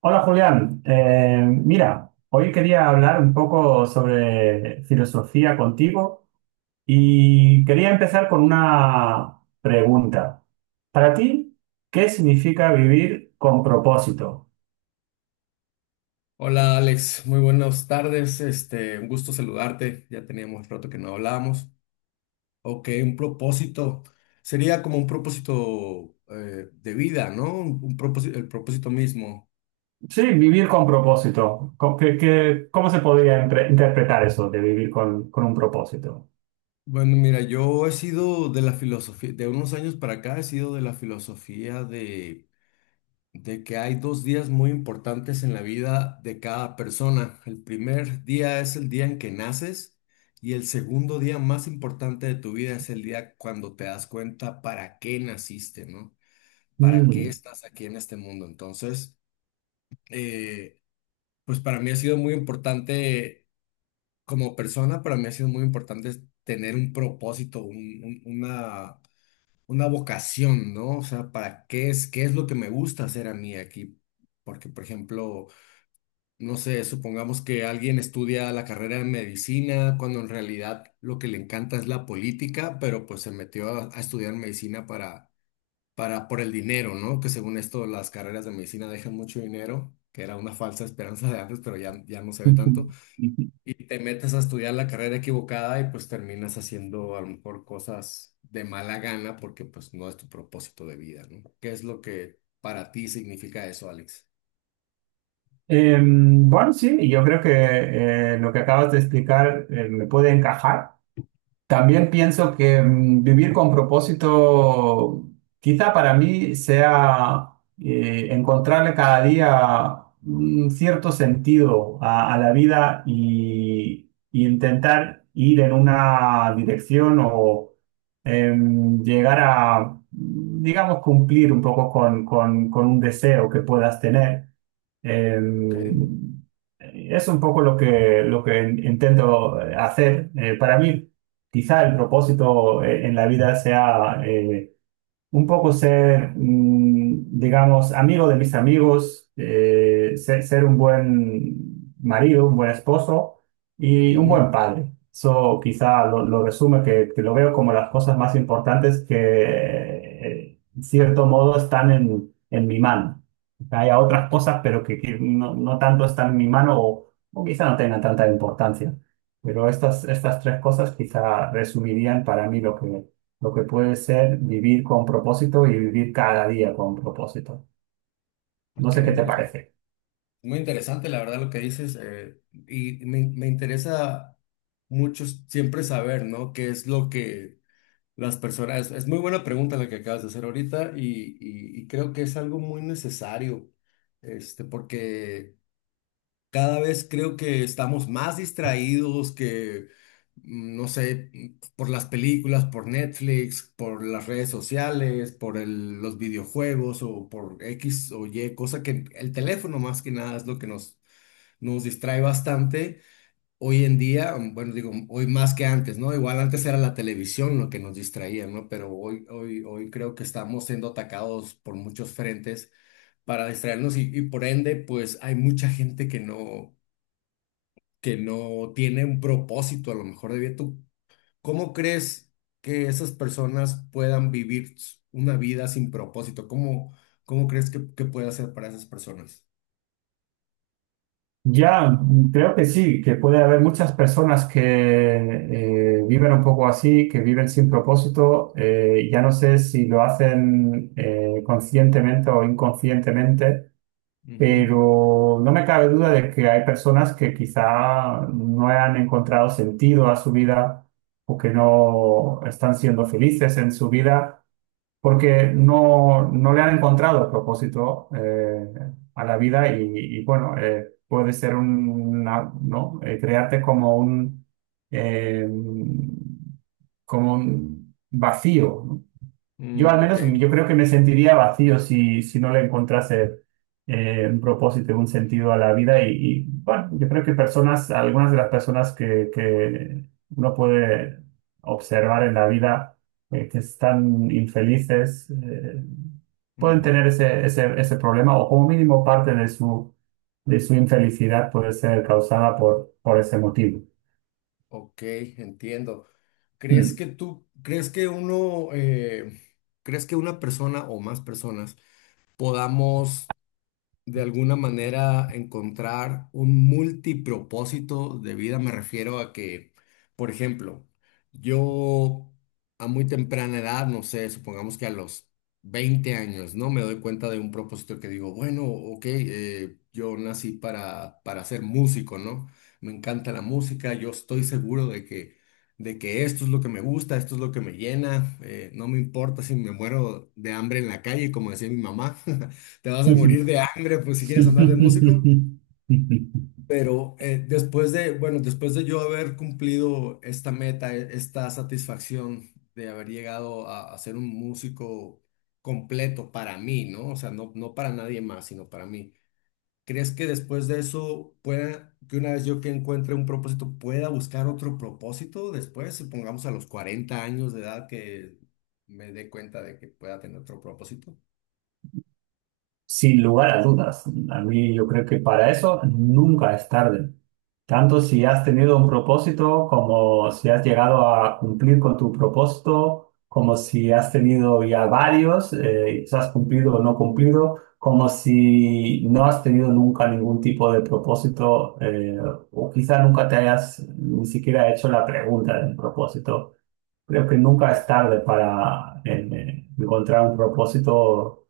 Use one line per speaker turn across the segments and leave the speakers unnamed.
Hola Julián, mira, hoy quería hablar un poco sobre filosofía contigo y quería empezar con una pregunta. Para ti, ¿qué significa vivir con propósito?
Hola Alex, muy buenas tardes. Este, un gusto saludarte. Ya teníamos rato que no hablábamos. Ok, un propósito. Sería como un propósito de vida, ¿no? Un, propósito, el propósito mismo.
Sí, vivir con propósito. Cómo se podría interpretar eso de vivir con un propósito?
Bueno, mira, yo he sido de la filosofía, de unos años para acá he sido de la filosofía de que hay dos días muy importantes en la vida de cada persona. El primer día es el día en que naces y el segundo día más importante de tu vida es el día cuando te das cuenta para qué naciste, ¿no? ¿Para qué
Mm.
estás aquí en este mundo? Entonces, eh, pues para mí ha sido muy importante como persona, para mí ha sido muy importante tener un propósito, una... Una vocación, ¿no? O sea, ¿para qué es lo que me gusta hacer a mí aquí? Porque, por ejemplo, no sé, supongamos que alguien estudia la carrera de medicina cuando en realidad lo que le encanta es la política, pero pues se metió a estudiar medicina para, por el dinero, ¿no? Que según esto las carreras de medicina dejan mucho dinero, que era una falsa esperanza de antes, pero ya, ya no se ve tanto. Y te metes a estudiar la carrera equivocada y pues terminas haciendo a lo mejor cosas de mala gana porque pues no es tu propósito de vida, ¿no? ¿Qué es lo que para ti significa eso, Alex?
Bueno, sí, yo creo que lo que acabas de explicar me puede encajar. También pienso que vivir con propósito, quizá para mí sea encontrarle cada día un cierto sentido a la vida y intentar ir en una dirección o llegar a, digamos, cumplir un poco con un deseo que puedas tener.
Ok.
Em, es un poco lo que intento hacer. Para mí, quizá el propósito en la vida sea un poco ser, digamos, amigo de mis amigos, ser un buen marido, un buen esposo y un
Ujú.
buen padre. Eso quizá lo resume, que lo veo como las cosas más importantes que, en cierto modo, están en mi mano. Hay otras
Ok,
cosas, pero que no, no tanto están en mi mano o quizá no tengan tanta importancia. Pero estas tres cosas quizá resumirían para mí lo que puede ser vivir con propósito y vivir cada día con propósito. No
ok,
sé qué te
es
parece.
muy interesante, la verdad, lo que dices. Y me interesa mucho siempre saber, ¿no? ¿Qué es lo que las personas... es muy buena pregunta la que acabas de hacer ahorita y, y creo que es algo muy necesario, este, porque... Cada vez creo que estamos más distraídos que, mm, no sé, mm, por las películas, por Netflix, por las redes sociales, por los videojuegos o por X o Y, cosa que el teléfono más que nada es lo que nos, nos distrae bastante. Hoy en día, mm, bueno, digo, hoy más que antes, ¿no? Igual antes era la televisión lo que nos distraía, ¿no? Pero hoy creo que estamos siendo atacados por muchos frentes para distraernos y por ende, pues hay mucha gente que no tiene un propósito a lo mejor de vida. ¿Tú cómo crees que esas personas puedan vivir s- una vida sin propósito? ¿Cómo, cómo crees que puede hacer para esas personas?
Ya, creo que sí, que puede haber muchas personas que viven un poco así, que viven sin propósito. Ya no sé si lo hacen conscientemente o inconscientemente,
Ujú.
pero no me cabe duda de que hay personas que quizá no han encontrado sentido a su vida o que no están siendo felices en su vida porque no le han encontrado propósito a la vida y, bueno, puede ser un, una, ¿no? Crearte eh, como un vacío, ¿no? Yo al
Mm, ok.
menos, yo creo que me sentiría vacío si no le encontrase un propósito, un sentido a la vida. Y, bueno, yo creo que personas, algunas de las personas que uno puede observar en la vida que están infelices, pueden
Ujú.
tener ese problema o como mínimo parte de su infelicidad puede ser causada por ese motivo.
Ok, entiendo. ¿Crees que tú, crees que uno, crees que una persona o más personas podamos de alguna manera encontrar un multipropósito de vida. Me refiero a que, por ejemplo, yo a muy temprana edad, no sé, supongamos que a los 20 años, ¿no? Me doy cuenta de un propósito que digo, bueno, ok, yo nací para ser músico, ¿no? Me encanta la música, yo estoy seguro de que esto es lo que me gusta, esto es lo que me llena, no me importa si me muero de hambre en la calle, como decía mi mamá. Te vas a
Mm.
morir de hambre, pues si quieres andar de músico. Pero después de, bueno, después de yo haber cumplido esta meta, e- esta satisfacción de haber llegado a ser un músico completo para mí, ¿no? O sea, no, no para nadie más, sino para mí. ¿Crees que después de eso pueda, que una vez yo que encuentre un propósito, pueda buscar otro propósito después? Supongamos a los 40 años de edad que me dé cuenta de que pueda tener otro propósito.
Sin lugar a dudas, a mí yo creo que para eso nunca es tarde. Tanto si has tenido un propósito, como si has llegado a cumplir con tu propósito, como si has tenido ya varios, y si has cumplido o no cumplido, como si no has tenido nunca ningún tipo de propósito, o quizá nunca te hayas ni siquiera hecho la pregunta del propósito. Creo que nunca
Sí.
es tarde para encontrar un propósito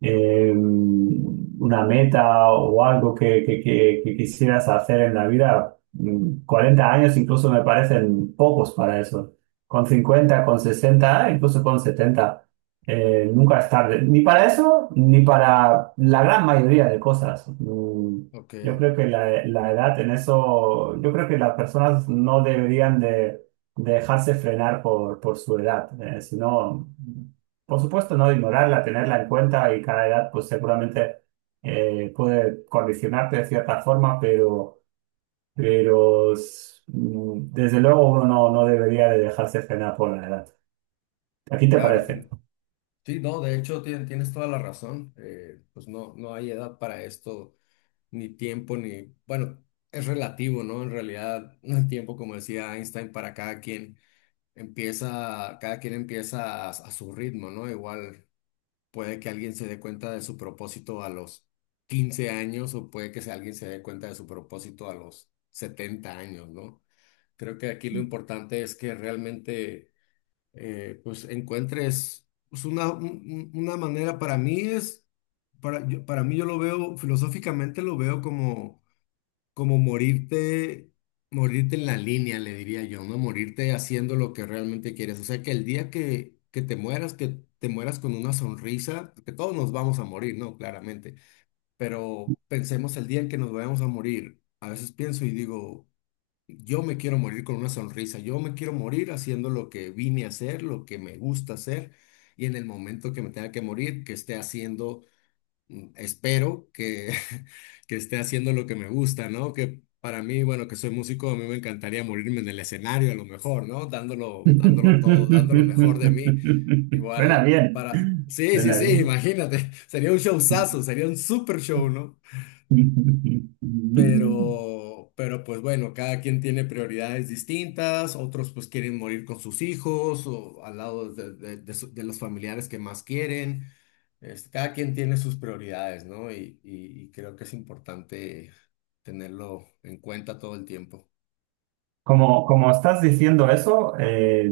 una meta o algo que quisieras hacer en la vida, 40 años incluso me parecen pocos para eso. Con 50 con 60 incluso con 70 nunca es tarde. Ni para eso, ni para la gran mayoría de cosas.
Ok,
Yo creo que la edad en eso, yo creo que las personas no deberían de dejarse frenar por su edad, sino por supuesto, no ignorarla, tenerla en cuenta y cada edad pues seguramente puede condicionarte de cierta forma, pero, desde luego uno no, no debería de dejarse frenar por la edad. ¿A ti te
claro,
parece?
te, sí, no, de hecho tien- tienes toda la razón. Pues no, no hay edad para esto, ni tiempo, ni... Bueno, es relativo, ¿no? En realidad, el tiempo, como decía Einstein, para cada quien empieza a su ritmo, ¿no? Igual puede que alguien se dé cuenta de su propósito a los 15 años o puede que sea alguien se dé cuenta de su propósito a los 70 años, ¿no? Creo que aquí lo importante es que realmente pues encuentres pues, una, una manera, para mí es, para, yo- para mí yo lo veo, filosóficamente lo veo como, como morirte, morirte en la línea, le diría yo, ¿no? Morirte haciendo lo que realmente quieres. O sea, que el día que te mueras con una sonrisa, porque todos nos vamos a morir, ¿no? Claramente, pero pensemos el día en que nos vayamos a morir. A veces pienso y digo... Yo me quiero morir con una sonrisa, yo me quiero morir haciendo lo que vine a hacer, lo que me gusta hacer, y en el momento que me tenga que morir, que esté haciendo, espero que, que esté haciendo lo que me gusta, ¿no? Que para mí, bueno, que soy músico, a mí me encantaría morirme en el escenario a lo mejor, ¿no? Dándolo, dándolo todo, dando lo mejor de mí.
Suena
Igual,
bien,
para... Sí, sí,
suena
sí,
bien.
imagínate, sería un showzazo, sería un super show, ¿no? Pero pues bueno, cada quien tiene prioridades distintas, otros pues quieren morir con sus hijos o al lado de, de de los familiares que más quieren. Este, cada quien tiene sus prioridades, ¿no? Y, y creo que es importante tenerlo en cuenta todo el tiempo.
Como estás diciendo eso,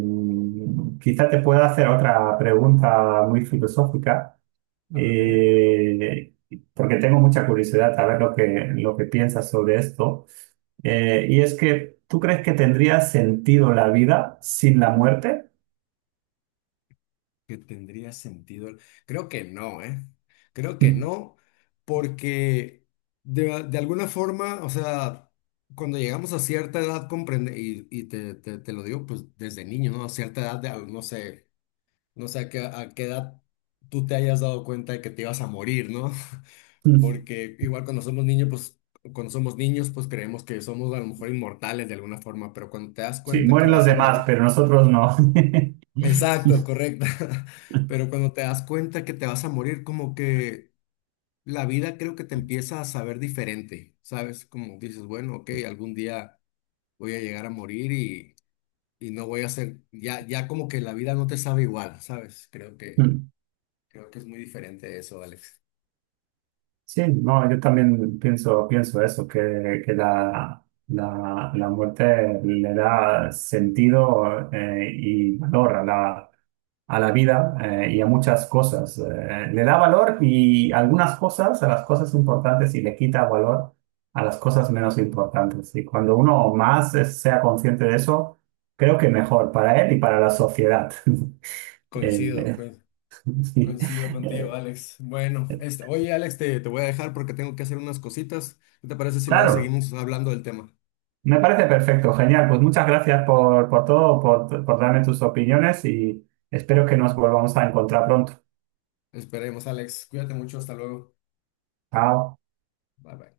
quizá te pueda hacer otra pregunta muy filosófica,
A ver, dime.
eh, porque tengo mucha curiosidad a ver lo que piensas sobre esto. Y es que, ¿tú crees que tendría sentido la vida sin la muerte?
Que tendría sentido. Creo que no, ¿eh? Creo que no, porque de alguna forma, o sea, cuando llegamos a cierta edad, comprende, y te, te lo digo pues desde niño, ¿no? A cierta edad, de- no sé, no sé a qué edad tú te hayas dado cuenta de que te ibas a morir, ¿no? Porque igual cuando somos niños, pues cuando somos niños, pues creemos que somos a lo mejor inmortales de alguna forma, pero cuando te das
Sí,
cuenta que
mueren los
vas a
demás,
morir,
pero nosotros no.
exacto, correcta. Pero cuando te das cuenta que te vas a morir, como que la vida creo que te empieza a saber diferente, ¿sabes? Como dices, bueno, ok, algún día voy a llegar a morir y no voy a ser, ya, ya como que la vida no te sabe igual, ¿sabes? Creo que es muy diferente eso, Alex.
Sí, no, yo también pienso, pienso eso, que la muerte le da sentido y valor a la vida y a muchas cosas. Le da valor y algunas cosas, a las cosas importantes, y le quita valor a las cosas menos importantes. Y cuando uno más sea consciente de eso, creo que mejor para él y para la sociedad. Eh,
Coincido,
eh,
coin-
sí.
coincido contigo,
Eh,
Alex. Bueno, este, oye, Alex, te voy a dejar porque tengo que hacer unas cositas. ¿Qué te parece si luego
claro.
seguimos hablando del tema?
Me parece perfecto, genial. Pues muchas gracias por todo, por darme tus opiniones y espero que nos volvamos a encontrar pronto.
Esperemos, Alex. Cuídate mucho, hasta luego.
Chao.
Bye bye.